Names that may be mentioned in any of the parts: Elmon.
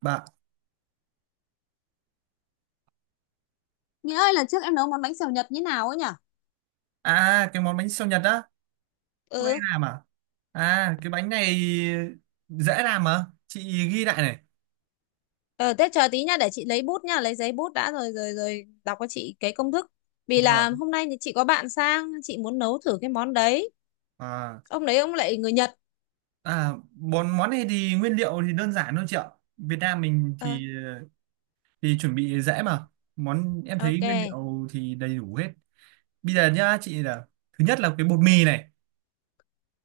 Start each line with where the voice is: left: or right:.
right: Bà
left: Nghĩa ơi, lần trước em nấu món bánh xèo Nhật như nào ấy nhỉ?
right: à cái món bánh xèo Nhật á, hôm nay
left: Ừ,
right: làm à? À, cái bánh này dễ làm mà, chị ghi lại này.
left: ờ, thế chờ tí nha, để chị lấy bút nha, lấy giấy bút đã rồi rồi rồi đọc cho chị cái công thức. Vì
right: Vâng.
left: là hôm nay thì chị có bạn sang, chị muốn nấu thử cái món đấy.
right: À,
left: Ông đấy ông lại người Nhật.
right: à món món này thì nguyên liệu thì đơn giản thôi chị ạ. Việt Nam mình
left: Ờ,
right: thì chuẩn bị dễ mà. Món em thấy nguyên
left: ok.
right: liệu thì đầy đủ hết. Bây giờ nhá, chị là thứ nhất là cái bột mì này.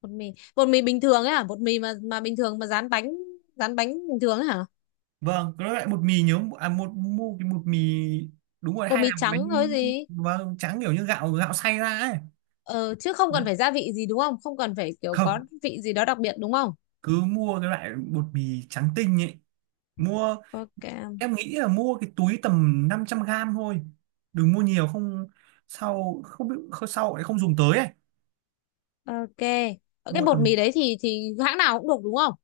left: Bột mì, bột mì bình thường ấy hả? Bột mì mà bình thường mà rán bánh bình thường ấy hả?
right: Vâng, cái loại bột mì nhớ à một mua cái bột mì, đúng rồi
left: Bột
right: hay
left: mì
right: làm cái
left: trắng
right: bánh,
left: thôi gì?
right: vâng trắng kiểu như gạo gạo xay ra ấy.
left: Ờ, chứ không
right: Đấy.
left: cần phải gia vị gì đúng không? Không cần phải kiểu có
right: Không,
left: vị gì đó đặc biệt đúng không?
right: cứ mua cái loại bột mì trắng tinh ấy, mua
left: Ok,
right: em nghĩ là mua cái túi tầm 500 gram thôi, đừng mua nhiều không sau không biết không- sau lại không dùng tới ấy.
left: ok. Ờ, cái
right: Mua
left: bột mì
right: tầm
left: đấy thì hãng nào cũng được đúng không?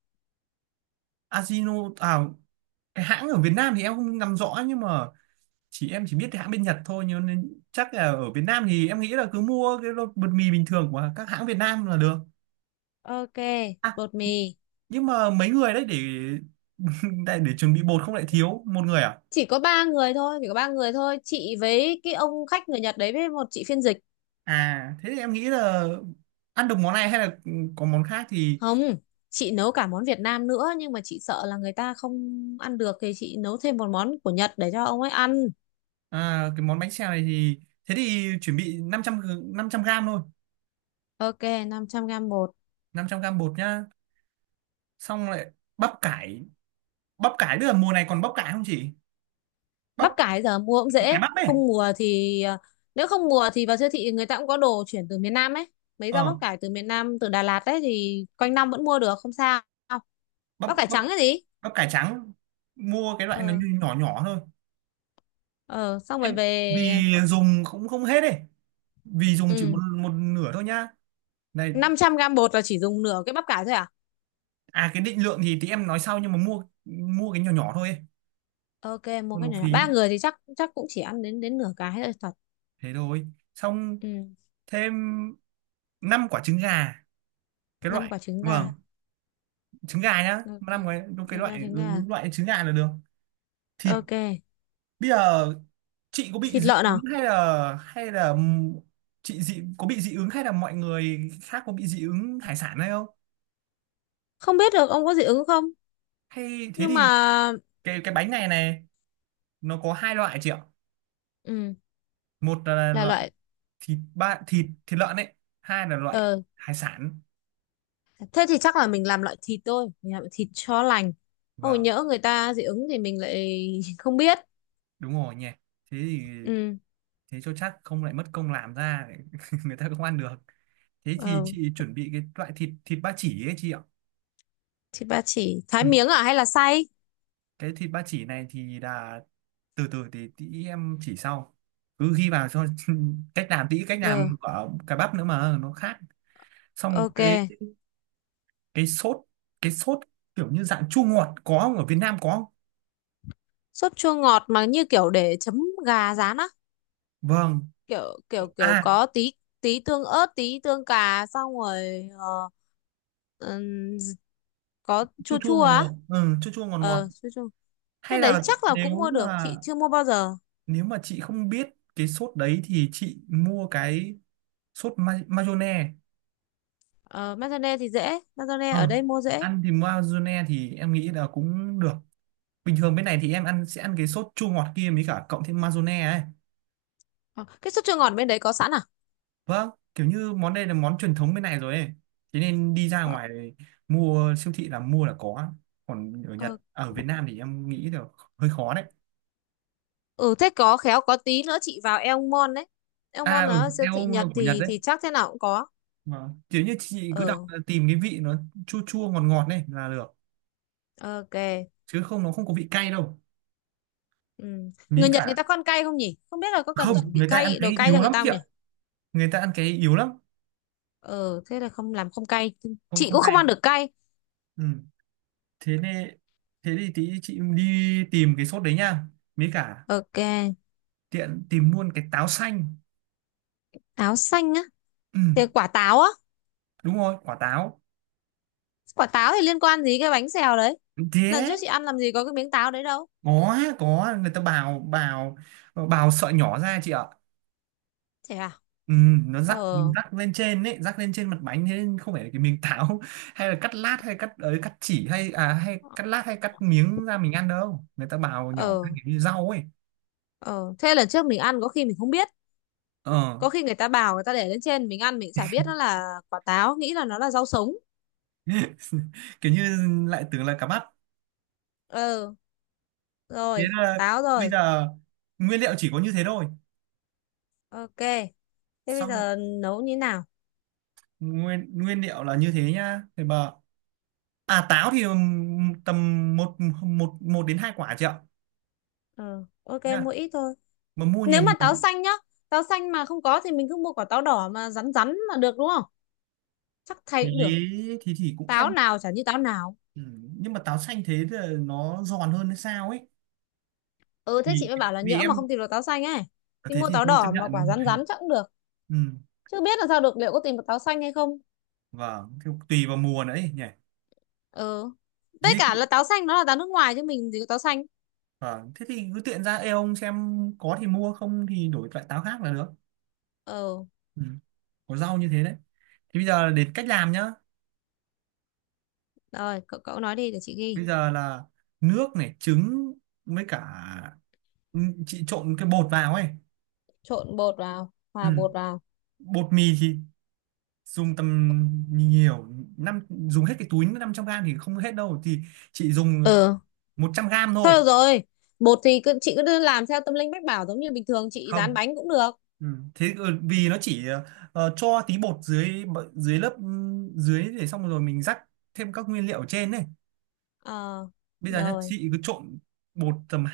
right: Ajino à, cái hãng ở Việt Nam thì em không nắm rõ nhưng mà em chỉ biết cái hãng bên Nhật thôi nhưng nên chắc là ở Việt Nam thì em nghĩ là cứ mua cái bột mì bình thường của các hãng Việt Nam là được.
left: Ok,
right: À,
left: bột mì.
right: nhưng mà mấy người đấy để để, chuẩn bị bột không lại thiếu một người à.
left: Chỉ có 3 người thôi, chỉ có ba người thôi. Chị với cái ông khách người Nhật đấy với một chị phiên dịch.
right: À, thế thì em nghĩ là ăn được món này hay là có món khác thì,
left: Không, chị nấu cả món Việt Nam nữa nhưng mà chị sợ là người ta không ăn được thì chị nấu thêm một món của Nhật để cho ông ấy ăn.
right: à, cái món bánh xèo này thì thế thì chuẩn bị 500 500 gram thôi,
left: Ok, 500 gram bột.
right: 500 gram bột nhá. Xong lại bắp cải, bắp cải bây giờ mùa này còn bắp cải không chị?
left: Bắp
right: Bắp
left: cải giờ mua cũng
right: cải
left: dễ,
right: bắp ấy.
left: không mùa thì à, nếu không mùa thì vào siêu thị người ta cũng có đồ chuyển từ miền Nam ấy. Mấy rau bắp
right: Ờ,
left: cải từ miền Nam, từ Đà Lạt ấy thì quanh năm vẫn mua được, không sao.
right: bắp
left: Bắp cải
right: bắp
left: trắng cái gì?
right: bắp cải trắng. Mua cái loại nó
left: Ờ,
right: nhỏ nhỏ thôi.
left: ờ, xong rồi
right: Em
left: về.
right: vì dùng cũng không hết ấy. Vì dùng chỉ một
left: Ừ,
right: một nửa thôi nhá. Này,
left: 500 gam bột là chỉ dùng nửa cái bắp cải thôi à?
right: à cái định lượng thì tí em nói sau nhưng mà mua mua cái nhỏ nhỏ thôi ấy,
left: Ok, mua
right: không
left: cái
right: nó
left: này.
right: phí.
left: 3 người thì chắc chắc cũng chỉ ăn đến đến nửa cái thôi thật.
right: Thế thôi, xong
left: Ừ,
right: thêm 5 quả trứng gà cái
left: 5
right: loại,
left: quả trứng
right: vâng
left: gà.
right: trứng gà nhá
left: Ok.
right: năm cái đúng cái
left: Ok,
right: loại
left: trứng gà.
right: đúng loại trứng gà là được. Thì
left: Ok.
right: bây giờ chị có bị
left: Thịt
right: dị
left: lợn
right: ứng
left: à?
right: hay là chị có bị dị ứng hay là mọi người khác có bị dị ứng hải sản hay không,
left: Không biết được ông có dị ứng không?
right: hay thế
left: Nhưng mà
right: thì cái bánh này này nó có hai loại chị ạ,
left: ừ,
right: một là
left: là
right: loại
left: loại,
right: thịt ba thịt thịt lợn ấy, hai là loại
left: ờ
right: hải sản.
left: thế thì chắc là mình làm loại thịt thôi, mình làm thịt cho lành. Ôi
right: Vâng,
left: nhỡ người ta dị ứng thì mình lại không biết.
right: đúng rồi nhỉ, thế thì
left: Ừ.
right: thế cho chắc không lại mất công làm ra người ta không ăn được, thế thì
left: Ờ,
right: chị chuẩn bị cái loại thịt thịt ba chỉ ấy chị ạ.
left: thịt ba chỉ
right: Ừ.
left: thái miếng à hay là xay?
right: Cái thịt ba chỉ này thì là từ từ thì tí em chỉ sau, cứ ghi vào cho cách làm, tí cách làm
left: Ừ,
right: của cà bắp nữa mà nó khác. Xong
left: ok.
right: cái cái sốt cái sốt kiểu như dạng chua ngọt, có không, ở Việt Nam có không?
left: Sốt chua ngọt mà như kiểu để chấm gà rán á.
right: Vâng,
left: Kiểu kiểu kiểu
right: à
left: có tí tí tương ớt, tí tương cà, xong rồi ờ, ừm, có
right: chua
left: chua
right: chua
left: chua
right: ngọt
left: á,
right: ngọt, ừ, chua chua ngọt ngọt,
left: ờ chua chua. Cái
right: hay
left: đấy
right: là
left: chắc là cũng
right: nếu
left: mua được,
right: mà,
left: chị chưa mua bao giờ.
right: nếu mà chị không biết cái sốt đấy thì chị mua cái sốt mayonnaise
left: Ờ mayonnaise thì dễ, mayonnaise ở
right: ờ,
left: đây mua dễ.
right: ăn thì mayonnaise thì em nghĩ là cũng được, bình thường bên này thì em ăn sẽ ăn cái sốt chua ngọt kia mới cả cộng thêm mayonnaise ấy.
left: Ờ, cái sốt chua ngọt bên đấy có sẵn à?
right: Vâng, kiểu như món đây là món truyền thống bên này rồi ấy, thế nên đi ra
left: Ờ,
right: ngoài mua siêu thị là mua là có, còn ở Nhật
left: ờ.
right: à, ở Việt Nam thì em nghĩ là hơi khó đấy.
left: Ừ thế có khéo có tí nữa chị vào Elmon đấy.
right: À
left: Elmon
right: ừ,
left: là siêu thị
right: eo là
left: Nhật
right: của Nhật
left: thì
right: đấy.
left: chắc thế nào cũng có.
right: Vâng, kiểu như chị cứ đọc
left: Ờ,
right: là tìm cái vị nó chua chua ngọt ngọt này là được,
left: ok.
right: chứ không nó không có vị cay đâu,
left: Ừ.
right: mí
left: Người Nhật người ta
right: cả,
left: có ăn cay không nhỉ, không biết là có cần phải
right: không
left: chuẩn bị
right: người ta ăn
left: cay, đồ
right: cái
left: cay cho
right: yếu
left: người
right: lắm
left: ta
right: chị
left: không nhỉ?
right: ạ, người ta ăn cái yếu lắm,
left: Ờ thế là không làm không cay.
right: không
left: Chị
right: không
left: cũng không
right: cay.
left: ăn được cay.
right: Ừ. Thế nên thế thì tí chị đi tìm cái sốt đấy nha, mí cả
left: Ok.
right: tiện tìm luôn cái táo xanh.
left: Táo xanh á?
right: Ừ.
left: Thì quả táo á?
right: Đúng rồi quả táo,
left: Quả táo thì liên quan gì cái bánh xèo đấy, lần
right: thế
left: trước chị ăn làm gì có cái miếng táo đấy đâu.
right: có người ta bào bào bào sợi nhỏ ra chị ạ.
left: Thế à?
right: Ừ, nó
left: Ờ.
right: rắc, rắc lên trên ấy, rắc lên trên mặt bánh, thế nên không phải là cái miếng táo hay là cắt lát hay cắt ấy, cắt chỉ hay à hay cắt lát hay cắt miếng ra mình ăn đâu, người ta bào nhỏ cái
left: Ờ,
right: kiểu như rau ấy.
left: ờ thế lần trước mình ăn có khi mình không biết,
right: Ờ,
left: có khi người ta bảo người ta để lên trên mình ăn mình chả biết nó là quả táo, nghĩ là nó là rau sống.
right: kiểu như lại tưởng là cá mắt.
left: Ờ,
right: Thế
left: rồi
right: là
left: táo
right: bây
left: rồi.
right: giờ nguyên liệu chỉ có như thế thôi,
left: Ok, thế bây
right: xong
left: giờ nấu như thế nào?
right: nguyên nguyên liệu là như thế nhá, thì bà à táo thì tầm một một một đến hai quả chị ạ.
left: Ờ ok,
right: Nhá,
left: mua ít thôi.
right: mà mua
left: Nếu
right: nhiều
left: mà
right: nhiều
left: táo xanh nhá, táo xanh mà không có thì mình cứ mua quả táo đỏ mà rắn rắn là được đúng không, chắc thay
right: thì
left: cũng được,
right: thì cũng
left: táo
right: em,
left: nào chả như táo nào.
right: ừ, nhưng mà táo xanh thế thì nó giòn hơn hay sao ấy,
left: Ừ thế chị
right: thì
left: mới bảo là
right: vì
left: nhỡ mà
right: em,
left: không tìm được táo xanh ấy thì
right: thế
left: mua
right: thì
left: táo
right: thôi chấp
left: đỏ mà quả
right: nhận
left: rắn rắn chắc cũng được,
right: ừ,
left: chứ biết là sao được liệu có tìm được táo xanh hay không.
right: vâng thì tùy vào mùa nữa ấy nhỉ.
left: Ừ
right: Thế,
left: với cả là táo xanh nó là táo nước ngoài chứ mình gì có táo xanh.
right: vâng, thế thì cứ tiện ra eo ông xem có thì mua, không thì đổi loại táo khác là được.
left: Ừ
right: Ừ. Có rau như thế đấy, thì bây giờ đến cách làm nhá.
left: rồi cậu, cậu nói đi để chị ghi.
right: Bây giờ là nước này, trứng, với cả, ừ, chị trộn cái bột vào ấy.
left: Trộn bột vào,
right: Ừ.
left: hòa bột vào.
right: Bột mì thì dùng tầm nhiều năm dùng hết cái túi 500 gram thì không hết đâu, thì chị dùng
left: Ừ,
right: 100 gram thôi.
left: thôi được rồi. Bột thì cứ, chị cứ làm theo tâm linh mách bảo giống như bình thường chị rán
right: Không,
left: bánh cũng được.
right: ừ, thế ờ, vì nó chỉ ờ, ờ, cho tí bột dưới, dưới lớp, ừ, dưới để xong rồi mình rắc thêm các nguyên liệu ở trên này.
left: Ờ
right: Bây giờ nhá
left: rồi,
right: chị cứ trộn bột tầm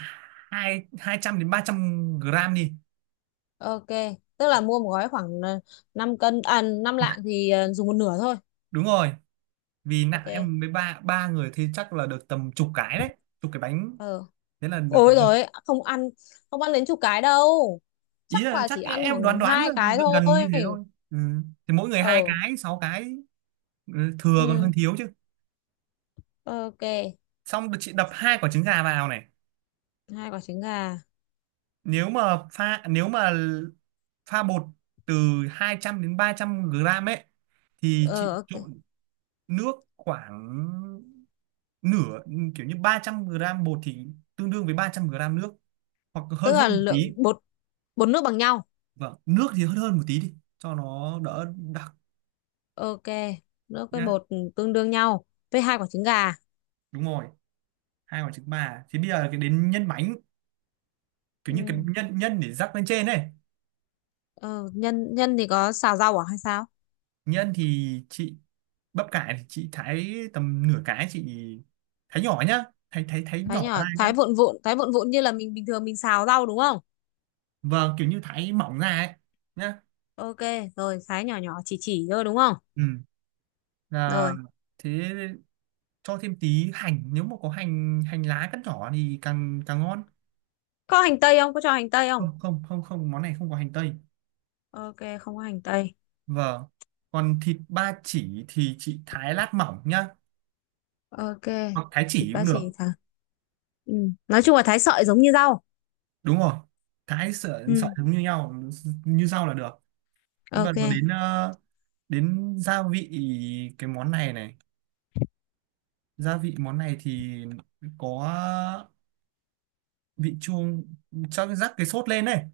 right: hai 200 đến 300 gram đi.
left: ok. Tức là mua một gói khoảng ờ, 5 cân à 5 lạng thì dùng một nửa thôi.
right: Đúng rồi, vì nặng
left: Ok.
right: em mới ba ba người thì chắc là được tầm chục cái đấy, chục cái bánh,
left: Ờ,
right: thế là được
left: ôi
right: rồi.
left: rồi không ăn, không ăn đến chục cái đâu.
right: Ý
left: Chắc
right: là
left: là
right: chắc
left: chỉ ăn
right: em đoán
left: khoảng
right: đoán
left: hai
right: là
left: cái
right: gần gần như
left: thôi.
right: thế thôi. Ừ. Thì mỗi người hai
left: Ờ.
right: cái, sáu cái, ừ, thừa còn hơn
left: Ừ,
right: thiếu chứ.
left: ok.
right: Xong chị đập hai quả trứng gà vào này,
left: Hai quả trứng gà.
right: nếu mà pha bột từ 200 đến 300 gram ấy thì
left: Ờ
right: chị
left: ok,
right: trộn nước khoảng nửa, kiểu như 300 gram bột thì tương đương với 300 gram nước hoặc hơn
left: tức
right: hơn
left: là
right: một tí.
left: lượng bột, bột nước bằng nhau.
right: Vâng, nước thì hơn hơn một tí đi cho nó đỡ đặc
left: Ok, nước với
right: nhá.
left: bột tương đương nhau, với 2 quả trứng gà.
right: Đúng rồi, hai quả trứng bà, thì bây giờ cái đến nhân bánh, kiểu
left: Ừ.
right: như cái nhân nhân để rắc lên trên này.
left: Ờ nhân, thì có xào rau à hay sao?
right: Nhân thì chị bắp cải thì chị thái tầm nửa cái, chị thái nhỏ nhá, thái thái thái
left: Thái
right: nhỏ
left: nhỏ,
right: ra nhá.
left: thái vụn vụn, thái vụn vụn như là mình bình thường mình xào rau đúng không?
right: Vâng, kiểu như thái mỏng ra ấy nhá.
left: Ok, rồi thái nhỏ nhỏ, chỉ thôi đúng không?
right: Ừ là
left: Rồi,
right: thế, cho thêm tí hành nếu mà có hành, hành lá cắt nhỏ thì càng càng ngon.
left: có hành tây không? Có cho hành tây không?
right: Không không không không món này không có hành tây
left: Ok, không có hành tây.
right: vâng còn thịt ba chỉ thì chị thái lát mỏng nhá
left: Ok,
right: hoặc thái
left: thịt
right: chỉ
left: ba
right: cũng được
left: chỉ thả. Ừ. Nói chung là thái sợi giống như rau.
right: đúng rồi cái sợi sợi
left: Ừ,
right: giống như nhau, như rau là được. Nhưng mà
left: ok.
right: đầu đến ờ, đến gia vị, cái món này này, gia vị món này thì có vị chua, cho rắc cái sốt lên này.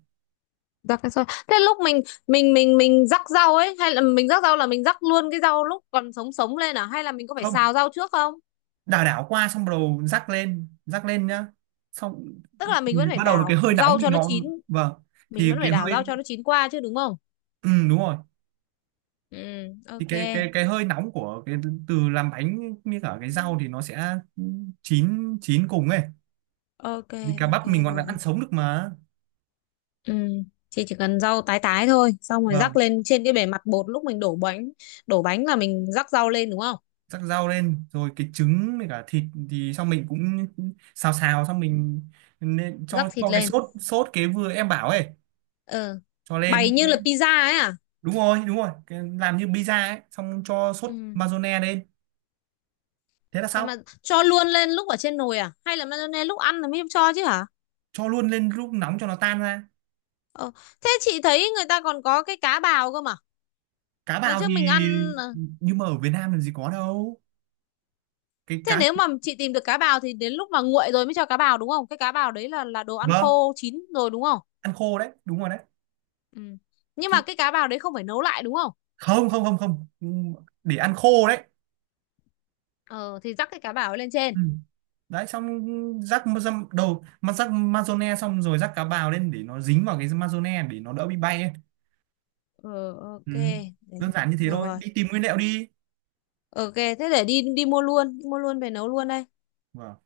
left: Rắc cái sợi. Thế lúc mình mình rắc rau ấy, hay là mình rắc rau là mình rắc luôn cái rau lúc còn sống sống lên à, hay là mình có phải
right: Không,
left: xào rau trước không?
right: đảo đảo qua xong bắt đầu rắc lên, rắc lên nhá. Xong
left: Tức là mình
right: thì
left: vẫn phải
right: bắt đầu là cái
left: đảo
right: hơi nóng
left: rau
right: thì
left: cho nó
right: nó,
left: chín,
right: vâng,
left: mình
right: thì
left: vẫn
right: cái
left: phải đảo
right: hơi,
left: rau cho nó chín qua chứ đúng không?
right: ừ, đúng rồi,
left: Ừ,
right: thì
left: ok.
right: cái hơi nóng của cái từ làm bánh như cả cái rau thì nó sẽ chín chín cùng ấy,
left: Ok,
right: vì cá
left: ok
right: bắp mình còn ăn
left: rồi.
right: sống được mà.
left: Ừ. Chị chỉ cần rau tái tái thôi xong rồi rắc
right: Vâng,
left: lên trên cái bề mặt bột lúc mình đổ bánh, đổ bánh là mình rắc rau lên đúng không,
right: rắc rau lên rồi cái trứng với cả thịt thì xong mình cũng xào xào xong mình nên cho
left: rắc thịt
right: cái
left: lên.
right: sốt, sốt cái vừa em bảo ấy,
left: Ờ
right: cho
left: bày
right: lên.
left: như là pizza ấy à?
right: Đúng rồi, đúng rồi, cái, làm như pizza ấy, xong cho sốt
left: Ừ.
right: mayonnaise lên, thế là
left: Sao
right: xong.
left: mà cho luôn lên lúc ở trên nồi à, hay là mayonnaise lúc ăn là mới cho chứ hả?
right: Cho luôn lên lúc nóng cho nó tan ra.
left: Ờ. Thế chị thấy người ta còn có cái cá bào cơ mà,
right: Cá
left: lần
right: bào
left: trước
right: thì,
left: mình ăn. Ờ,
right: nhưng mà ở Việt Nam làm gì có đâu, cái
left: thế
right: cá,
left: nếu mà chị tìm được cá bào thì đến lúc mà nguội rồi mới cho cá bào đúng không, cái cá bào đấy là đồ ăn
right: vâng
left: khô, chín rồi đúng không?
right: ăn khô đấy, đúng rồi đấy,
left: Ừ. Nhưng mà
right: thì
left: cái cá bào đấy không phải nấu lại đúng không?
right: không, không, không không để ăn khô đấy.
left: Ờ thì dắt cái cá bảo lên trên.
right: Ừ. Đấy xong rắc ma- dăm- đầu mà rắc mazone xong rồi rắc cá bào lên để nó dính vào cái mazone để nó đỡ bị bay ấy.
left: Ờ
right: Ừ.
left: ok. Để-,
right: Đơn giản như thế
left: được
right: thôi,
left: rồi,
right: đi tìm nguyên liệu đi.
left: ok. Thế để đi, đi mua luôn, đi mua luôn về nấu luôn đây.
right: Vâng.